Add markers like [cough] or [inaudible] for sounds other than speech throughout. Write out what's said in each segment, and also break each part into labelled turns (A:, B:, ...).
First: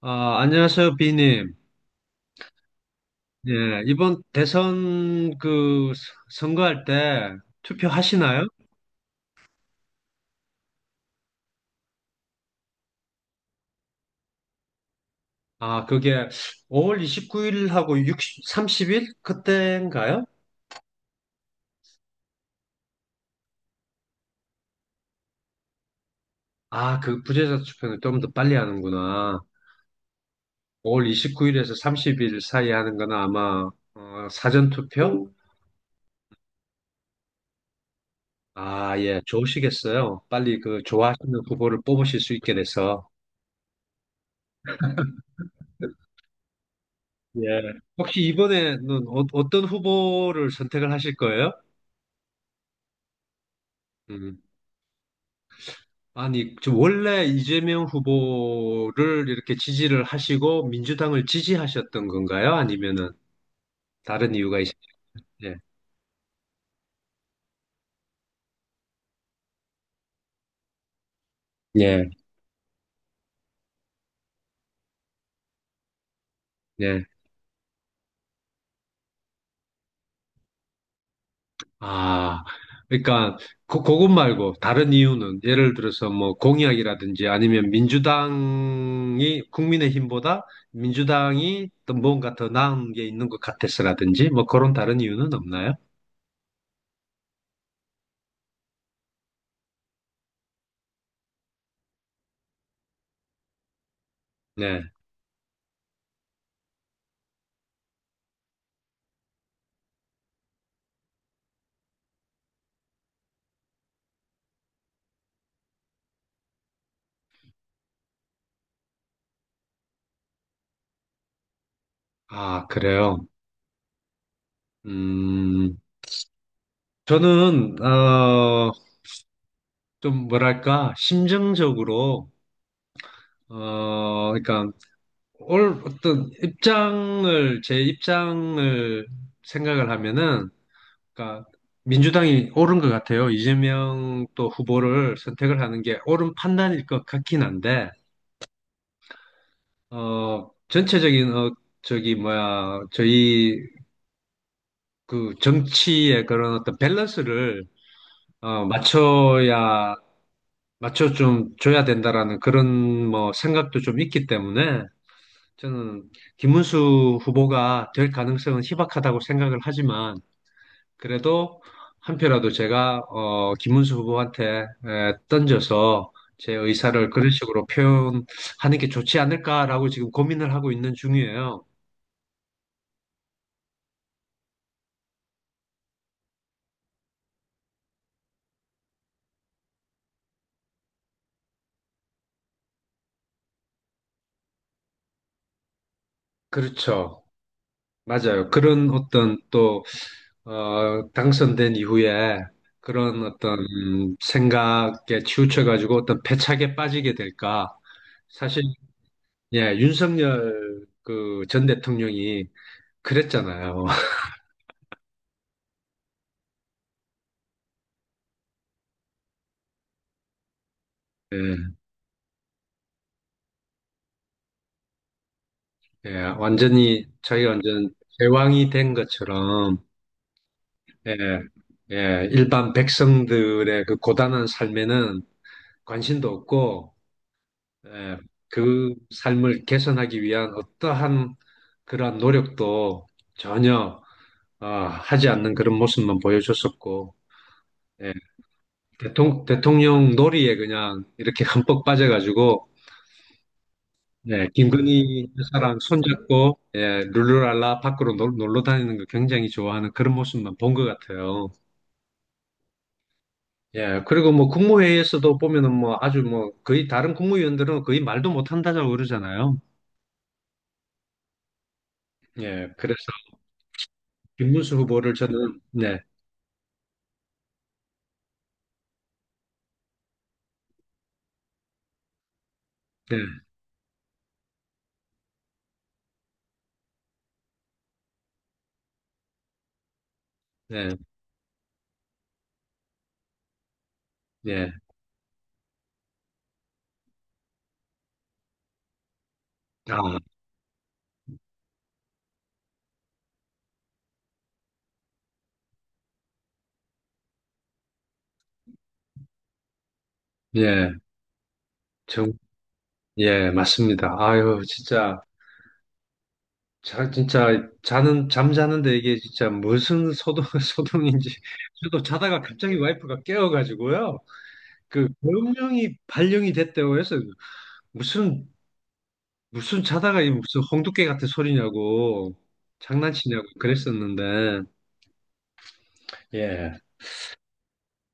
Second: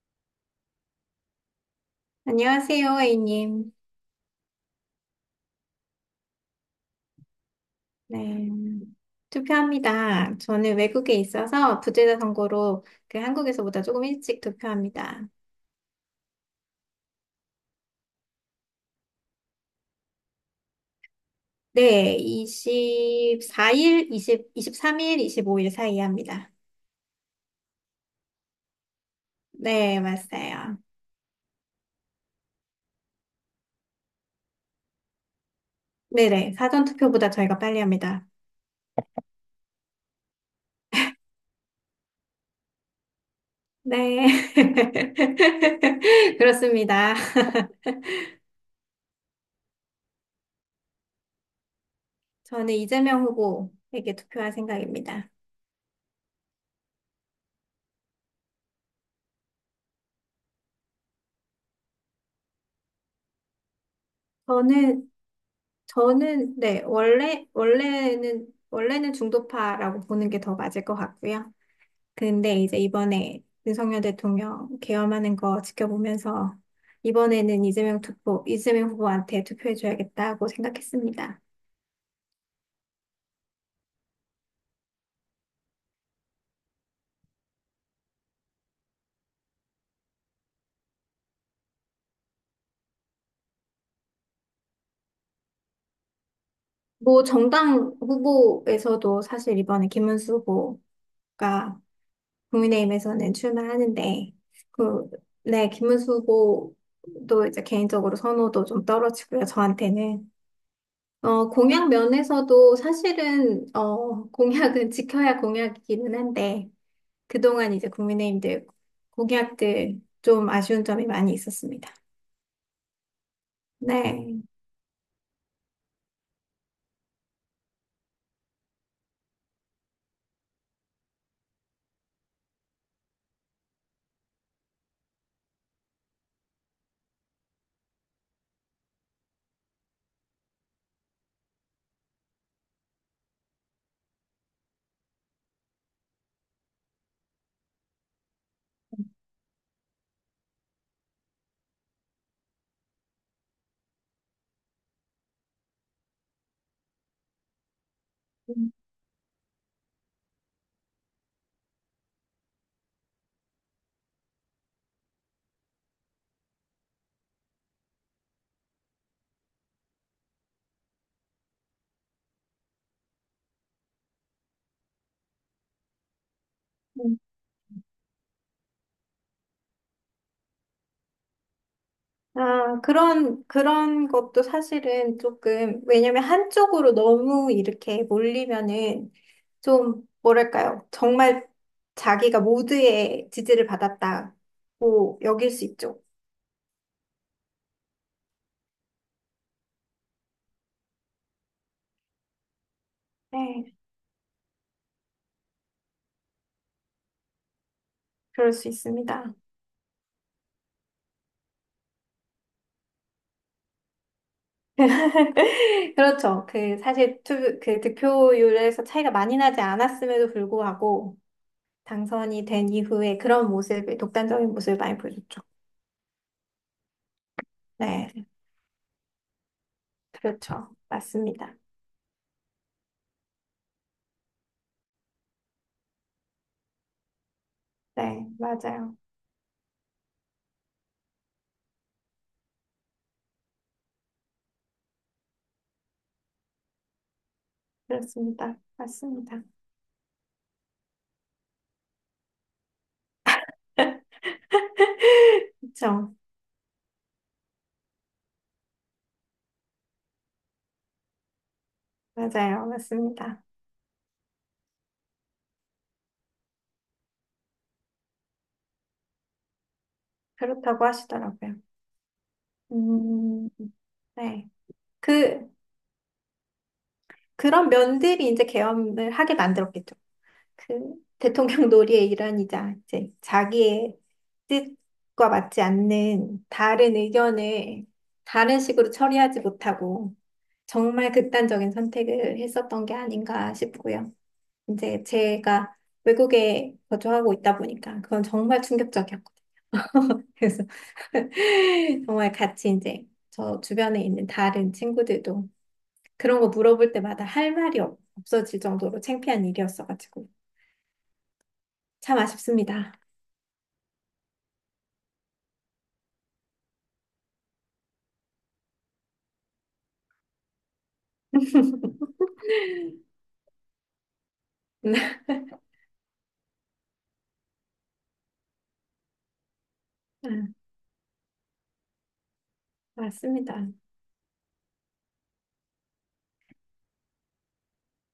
A: 아, 안녕하세요, 비님.
B: 안녕하세요, A님.
A: 예, 이번 대선 그 선거할 때 투표하시나요?
B: 네. 투표합니다. 저는 외국에 있어서 부재자 선거로 그 한국에서보다 조금 일찍 투표합니다.
A: 아, 그게 5월 29일하고 6, 30일? 그때인가요?
B: 네, 2사일 이십, 이십3일 25일 사이에 합니다.
A: 아, 그 부재자 투표는 좀 더 빨리 하는구나.
B: 네, 맞아요.
A: 5월 29일에서 30일 사이 하는 거는 아마 사전 투표?
B: 네네, 사전 투표보다 저희가 빨리 합니다.
A: 아, 예, 좋으시겠어요. 빨리 그 좋아하시는 후보를 뽑으실 수 있게 돼서.
B: 네. [laughs] 그렇습니다.
A: 예.
B: [laughs]
A: 혹시 이번에는 어떤 후보를 선택을 하실 거예요?
B: 저는 이재명 후보에게
A: 음.
B: 투표할 생각입니다.
A: 아니, 저 원래 이재명 후보를 이렇게 지지를 하시고 민주당을 지지하셨던 건가요? 아니면은 다른 이유가
B: 저는
A: 있으신데?
B: 저는 네, 원래는 중도파라고 보는 게 더 맞을 것 같고요.
A: 예,
B: 근데 이제 이번에 윤석열 대통령 계엄하는 거 지켜보면서
A: 예.
B: 이번에는 이재명 후보한테 투표해줘야겠다고 생각했습니다.
A: 아, 그러니까 그것 말고 다른 이유는 예를 들어서 뭐 공약이라든지 아니면 민주당이 국민의힘보다 민주당이 또 뭔가 더 나은 게 있는 것 같아서라든지 뭐 그런 다른 이유는 없나요?
B: 뭐 정당 후보에서도 사실 이번에 김문수 후보가 국민의힘에서는 출마하는데
A: 네.
B: 그, 네, 김문수 후보도 이제 개인적으로 선호도 좀 떨어지고요, 저한테는. 공약 면에서도 사실은, 공약은 [laughs] 지켜야 공약이기는 한데, 그동안 이제 국민의힘들 공약들 좀 아쉬운 점이 많이 있었습니다.
A: 아, 그래요.
B: 네.
A: 음, 저는 어. 좀 뭐랄까, 심정적으로, 그러니까, 올 어떤 입장을, 제 입장을 생각을 하면은, 그러니까, 민주당이 옳은 것 같아요. 이재명 또 후보를 선택을 하는 게 옳은 판단일 것 같긴 한데, 전체적인, 저기, 뭐야, 저희 그 정치의 그런 어떤 밸런스를,
B: 음,
A: 맞춰야, 맞춰 좀 줘야 된다라는 그런 뭐 생각도 좀 있기 때문에, 저는 김문수 후보가 될 가능성은 희박하다고 생각을 하지만 그래도 한 표라도 제가 김문수 후보한테 던져서 제 의사를
B: 음.
A: 그런 식으로 표현하는 게 좋지 않을까라고 지금 고민을 하고 있는 중이에요.
B: 아, 그런 것도 사실은 조금, 왜냐면 한쪽으로 너무 이렇게 몰리면은 좀, 뭐랄까요. 정말 자기가 모두의 지지를 받았다고 여길 수 있죠.
A: 그렇죠. 맞아요. 그런 어떤 또 당선된 이후에 그런 어떤
B: 네,
A: 생각에 치우쳐가지고 어떤 패착에 빠지게 될까.
B: 그럴
A: 사실
B: 수 있습니다.
A: 예, 윤석열 그 전 대통령이 그랬잖아요. [laughs]
B: [laughs] 그렇죠. 그 사실 그 득표율에서 차이가 많이 나지 않았음에도 불구하고
A: 예,
B: 당선이 된 이후에 그런 모습을 독단적인 모습을 많이 보여줬죠.
A: 예, 완전히 자기가 완전
B: 네,
A: 제왕이 된 것처럼
B: 그렇죠.
A: 예,
B: 맞습니다.
A: 예, 일반 백성들의 그 고단한 삶에는 관심도 없고 예,
B: 네,
A: 그
B: 맞아요.
A: 삶을 개선하기 위한 어떠한 그러한 노력도 전혀 하지 않는 그런 모습만 보여줬었고 예,
B: 그렇습니다. 맞습니다.
A: 대통령 놀이에 그냥 이렇게 [laughs] 흠뻑 빠져가지고
B: [laughs]
A: 네, 김건희 여사랑
B: 그렇죠.
A: 손잡고 예, 룰루랄라 밖으로 놀러 다니는 거 굉장히 좋아하는 그런 모습만 본 것 같아요.
B: 맞아요. 맞습니다.
A: 예, 그리고 뭐 국무회의에서도 보면은 뭐 아주 뭐 거의 다른 국무위원들은 거의 말도 못 한다고 그러잖아요.
B: 그렇다고 하시더라고요.
A: 예, 그래서
B: 음, 네.
A: 김문수 후보를
B: 그
A: 저는 네,
B: 그런 면들이 이제 계엄을 하게 만들었겠죠. 그 대통령 놀이의 일환이자 이제
A: 네,
B: 자기의 뜻과 맞지 않는 다른 의견을 다른 식으로 처리하지 못하고
A: 네,
B: 정말 극단적인 선택을 했었던 게 아닌가 싶고요.
A: 예,
B: 이제 제가 외국에 거주하고 있다 보니까 그건 정말 충격적이었거든요.
A: 아,
B: [laughs] 그래서 [laughs] 정말 같이 이제 저 주변에 있는 다른 친구들도 그런 거 물어볼 때마다 할 말이 없어질 정도로 창피한 일이었어가지고
A: 예,
B: 참
A: 정,
B: 아쉽습니다.
A: 예, 맞습니다. 아유, 진짜 자, 진짜 자는 잠자는데 이게 진짜 무슨 소동 [laughs] 소동인지 저도 자다가 갑자기 와이프가 깨워가지고요. 그
B: [laughs]
A: 명령이 발령이 됐다고 해서 무슨 무슨 자다가
B: 아,
A: 이 무슨 홍두깨 같은 소리냐고 장난치냐고
B: 맞습니다.
A: 그랬었는데 예.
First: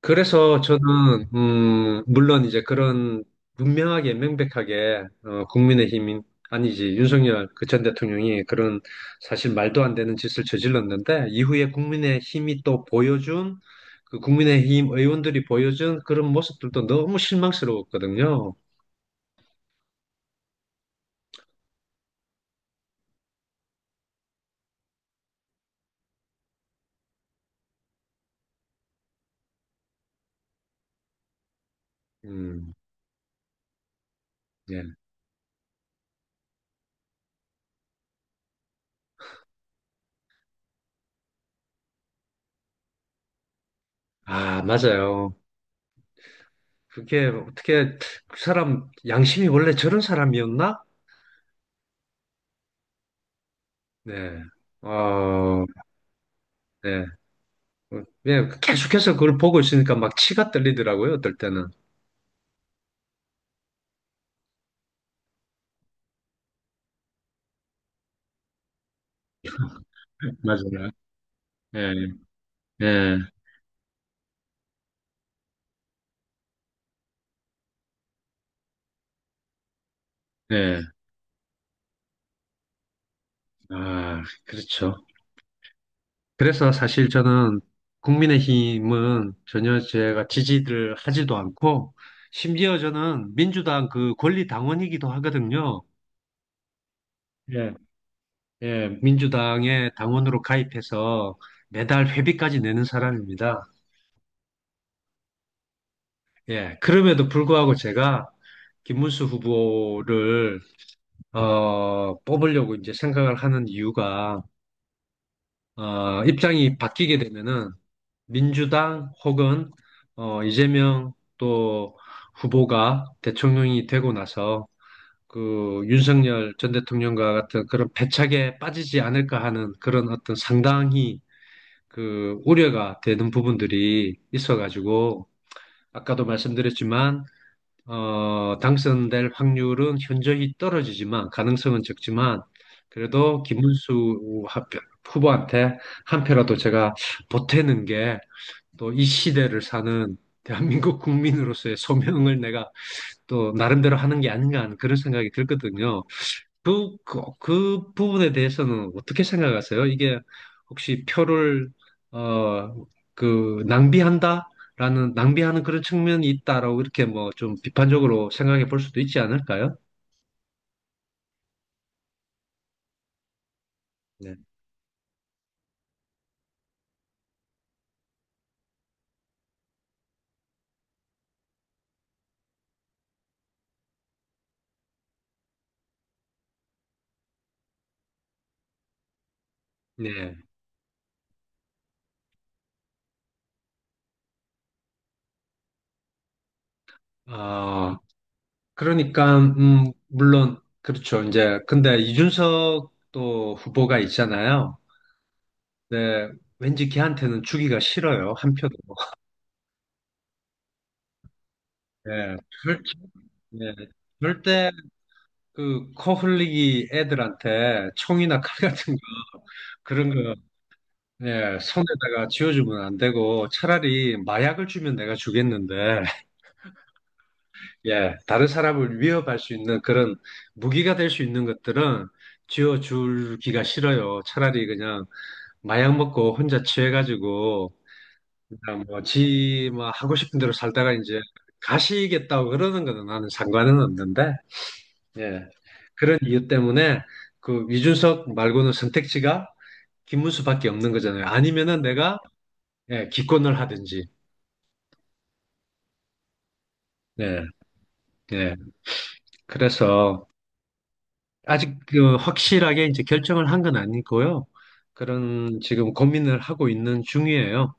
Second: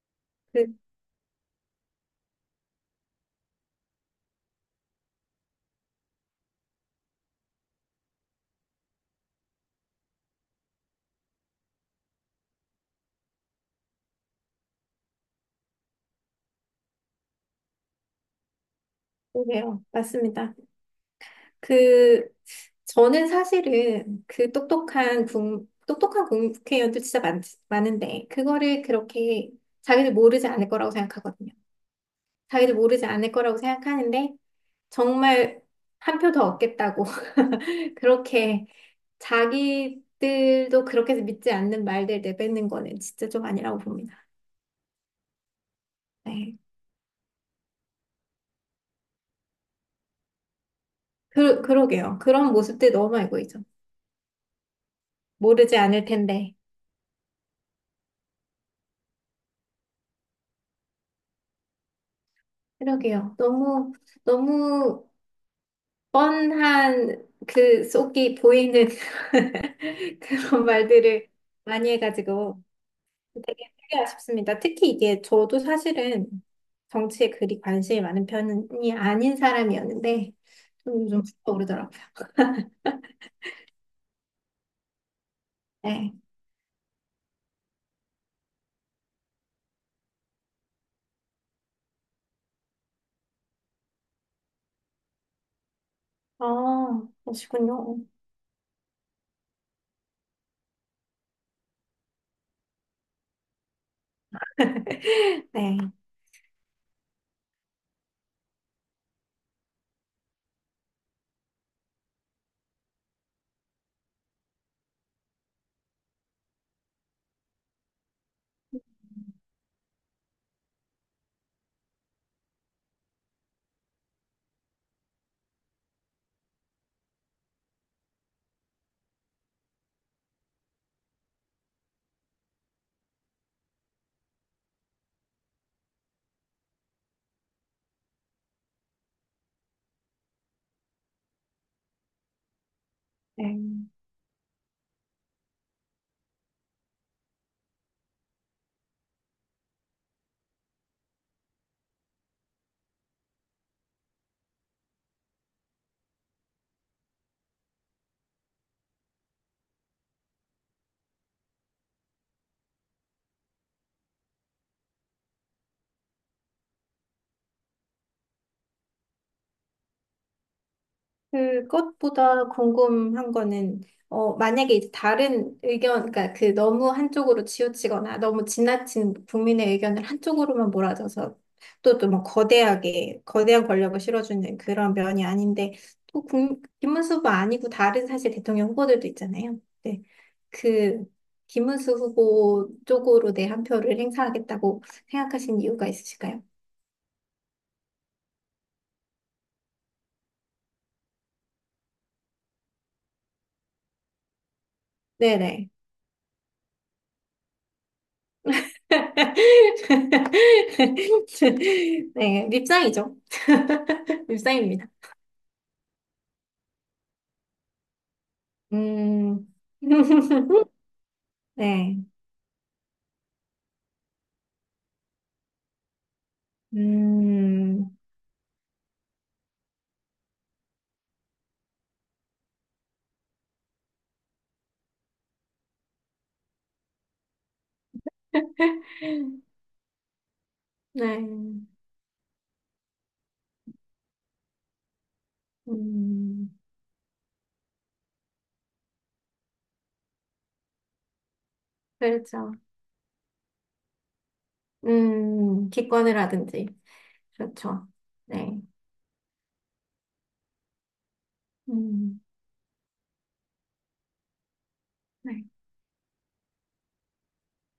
A: 그래서
B: 그,
A: 저는 음, 물론 이제 그런 분명하게 명백하게 국민의힘인, 아니지, 윤석열 그 전 대통령이 그런 사실 말도 안 되는 짓을 저질렀는데 이후에 국민의힘이 또 보여준 그 국민의힘 의원들이 보여준 그런 모습들도 너무 실망스러웠거든요.
B: 그게요. 맞습니다. 그, 저는 사실은 똑똑한 국회의원들 진짜 많은데, 그거를 그렇게 자기들 모르지 않을 거라고 생각하거든요.
A: 음.
B: 자기들 모르지 않을 거라고 생각하는데,
A: 예.
B: 정말 한 표 더 얻겠다고. [laughs] 그렇게 자기들도 그렇게 믿지 않는 말들 내뱉는 거는 진짜 좀 아니라고 봅니다.
A: 아, 맞아요.
B: 네.
A: 그게 어떻게, 그 사람 양심이 원래 저런 사람이었나?
B: 그러게요. 그런 모습들 너무 알고 있죠.
A: 네. 어,
B: 모르지 않을 텐데.
A: 네. 네, 계속해서 그걸 보고 있으니까 막 치가 떨리더라고요, 어떨 때는.
B: 그러게요. 너무, 너무 뻔한 그 속이 보이는 [laughs] 그런
A: 맞아요.
B: 말들을 많이
A: 예,
B: 해가지고
A: 예,
B: 되게 되게 아쉽습니다. 특히 이게 저도 사실은 정치에 그리 관심이 많은 편이 아닌 사람이었는데
A: 예.
B: 좀 오르더라고요.
A: 아, 그렇죠.
B: 네.
A: 그래서 사실 저는 국민의힘은 전혀 제가 지지를 하지도 않고, 심지어 저는 민주당 그 권리당원이기도 하거든요.
B: 아,
A: 예.
B: 그러시군요.
A: 예, 민주당의 당원으로 가입해서 매달 회비까지 내는 사람입니다.
B: [laughs] 네.
A: 예, 그럼에도 불구하고 제가 김문수 후보를 뽑으려고 이제 생각을 하는 이유가, 입장이 바뀌게 되면은 민주당 혹은 이재명 또 후보가 대통령이 되고 나서 그 윤석열 전 대통령과 같은 그런 패착에 빠지지 않을까 하는 그런 어떤 상당히 그 우려가 되는 부분들이 있어가지고, 아까도 말씀드렸지만 당선될 확률은 현저히 떨어지지만, 가능성은 적지만 그래도
B: 네.
A: 김문수 후보한테 한 표라도 제가 보태는 게 또 이 시대를 사는 대한민국 국민으로서의 소명을 내가 또 나름대로 하는 게 아닌가 하는 그런 생각이 들거든요. 그 부분에 대해서는 어떻게 생각하세요? 이게 혹시 표를, 어, 낭비한다? 라는, 낭비하는 그런 측면이 있다라고 이렇게 뭐 좀 비판적으로 생각해 볼 수도 있지 않을까요?
B: 그것보다 궁금한 거는,
A: 네.
B: 어, 만약에 이제 다른 의견, 그러니까 그 너무 한쪽으로 치우치거나 너무 지나친 국민의 의견을 한쪽으로만 몰아줘서 또 뭐 거대한 권력을 실어주는 그런 면이 아닌데, 김문수 후보 아니고 다른 사실 대통령 후보들도 있잖아요. 네.
A: 네.
B: 그, 김문수 후보 쪽으로 내 한 표를 행사하겠다고 생각하신 이유가 있으실까요?
A: 아, 그러니까, 물론, 그렇죠. 이제, 근데 이준석 또 후보가 있잖아요.
B: 네네.
A: 네. 왠지 걔한테는 주기가 싫어요. 한 표도.
B: [laughs]
A: 네.
B: 네,
A: 절-
B: 밉상이죠.
A: 네.
B: [laughs]
A: 절대
B: 밉상입니다.
A: 그 코 흘리기 애들한테 총이나 칼 같은 거,
B: 음,
A: 그런 거
B: [laughs]
A: 예,
B: 네,
A: 손에다가 쥐어주면 안 되고, 차라리 마약을 주면 내가 주겠는데 [laughs]
B: 음,
A: 예, 다른 사람을 위협할 수 있는 그런 무기가 될 수 있는 것들은 쥐어주기가 싫어요. 차라리 그냥 마약 먹고 혼자 취해가지고 그냥
B: [laughs]
A: 뭐지뭐 하고 싶은 대로 살다가
B: 네,
A: 이제 가시겠다고 그러는 거는 나는 상관은 없는데. 예. 그런 이유
B: 음,
A: 때문에 그 이준석 말고는 선택지가 김문수밖에 없는 거잖아요. 아니면은 내가
B: 그렇죠.
A: 예, 기권을 하든지.
B: 기권을 하든지.
A: 예,
B: 그렇죠.
A: 예.
B: 네,
A: 그래서 아직 그
B: 음,
A: 확실하게 이제 결정을 한 건 아니고요.
B: 네.
A: 그런 지금 고민을 하고 있는 중이에요.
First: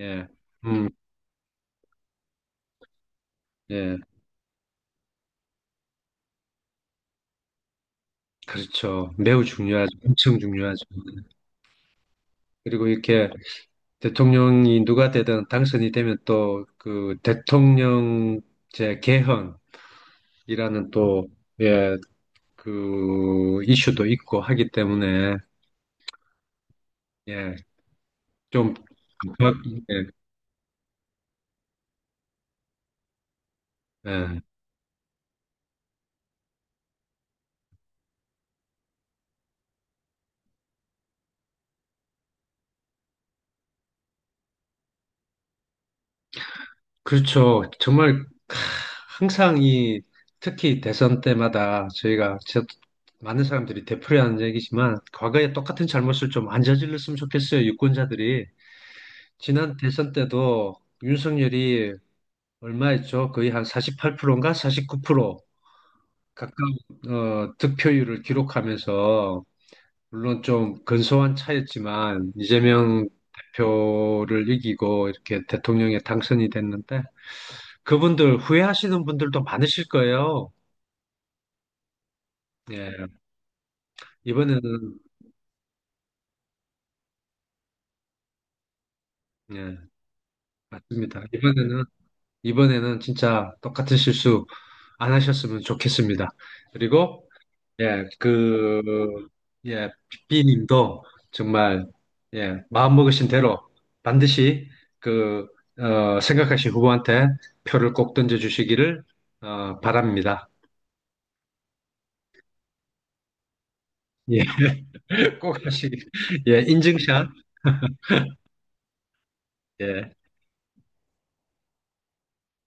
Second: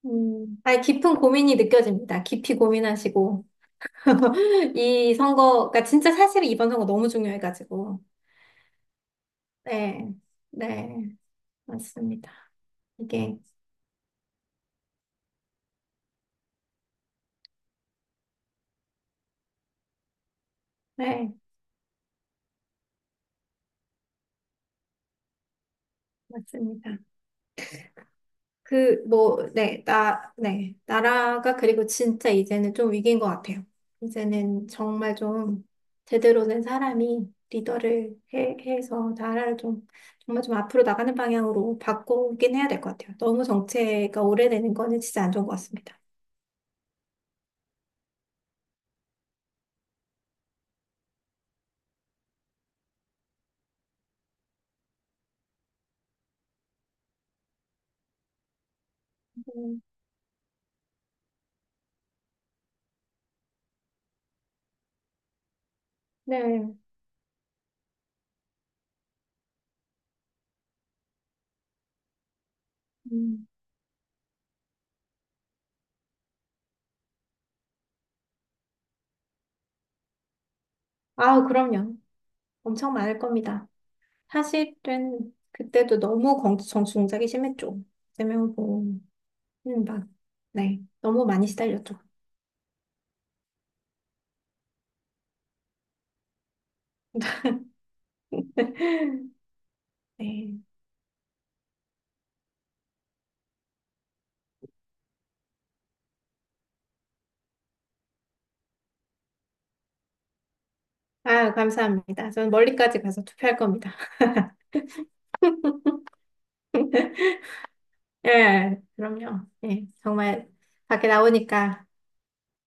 A: 예.
B: 아니,
A: 음,
B: 깊은 고민이 느껴집니다. 깊이 고민하시고.
A: 예.
B: [laughs] 이 선거가 진짜 사실 이번 선거 너무 중요해가지고.
A: 그렇죠. 매우 중요하죠.
B: 네,
A: 엄청 중요하죠.
B: 네, 맞습니다.
A: 그리고 이렇게
B: 이게
A: 대통령이 누가 되든 당선이 되면 또 그 대통령제 개헌 이라는 또,
B: 네
A: 예, 그, 이슈도 있고 하기 때문에,
B: 맞습니다.
A: 예, 좀,
B: 그 뭐
A: 막, 예,
B: 네 나라가 그리고 진짜 이제는 좀 위기인 것 같아요.
A: 예.
B: 이제는 정말 좀 제대로 된 사람이 리더를 해서 나라를 좀 정말 좀 앞으로 나가는 방향으로 바꾸긴 해야 될 것 같아요. 너무 정체가 오래되는 거는 진짜 안 좋은 것 같습니다.
A: 그렇죠. 정말, 캬, 항상 이, 특히 대선 때마다 저희가, 저, 많은 사람들이 되풀이하는 얘기지만, 과거에 똑같은 잘못을 좀 안 저질렀으면 좋겠어요, 유권자들이. 지난
B: 음,
A: 대선 때도 윤석열이 얼마였죠? 거의 한 48%인가? 49% 가까운,
B: 네.
A: 득표율을 기록하면서, 물론 좀 근소한 차였지만 이재명
B: 음.
A: 대표를 이기고 이렇게 대통령에 당선이 됐는데 그분들 후회하시는 분들도 많으실 거예요.
B: 아우 그럼요. 엄청
A: 예,
B: 많을 겁니다.
A: 이번에는
B: 사실은 그때도 너무 정치 공작이 심했죠. 이재명 후보.
A: 예,
B: 막, 네.
A: 맞습니다.
B: 너무 많이
A: 이번에는
B: 시달렸죠.
A: 이번에는 진짜 똑같은 실수 안 하셨으면 좋겠습니다. 그리고 예, 그,
B: [laughs]
A: 예,
B: 네.
A: 비님도 정말, 예, 마음먹으신 대로 반드시 그, 생각하신 후보한테 표를 꼭 던져주시기를, 바랍니다.
B: 아, 감사합니다. 저는 멀리까지 가서 투표할 겁니다.
A: 예, [laughs] 꼭 하시기,
B: [laughs]
A: 예, 인증샷,
B: 예, 그럼요. 예,
A: 예,
B: 정말 밖에 나오니까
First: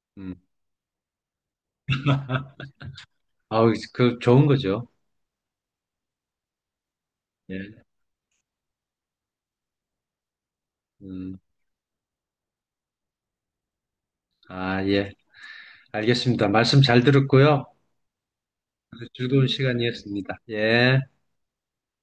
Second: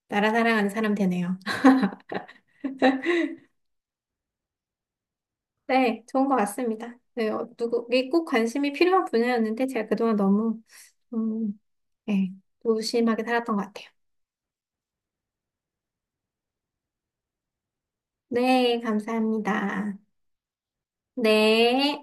B: 나라
A: 음,
B: 사랑하는 사람 되네요. [laughs]
A: [laughs] 아우, 그, 좋은 거죠.
B: 네, 좋은 것 같습니다. 네, 어,
A: 예,
B: 누구, 이게 꼭 관심이 필요한 분야였는데 제가 그동안 너무,
A: 음,
B: 음, 예, 무심하게 살았던 것 같아요.
A: 아, 예, 알겠습니다. 말씀 잘 들었고요.
B: 네,
A: 즐거운
B: 감사합니다.
A: 시간이었습니다. 예.
B: 네.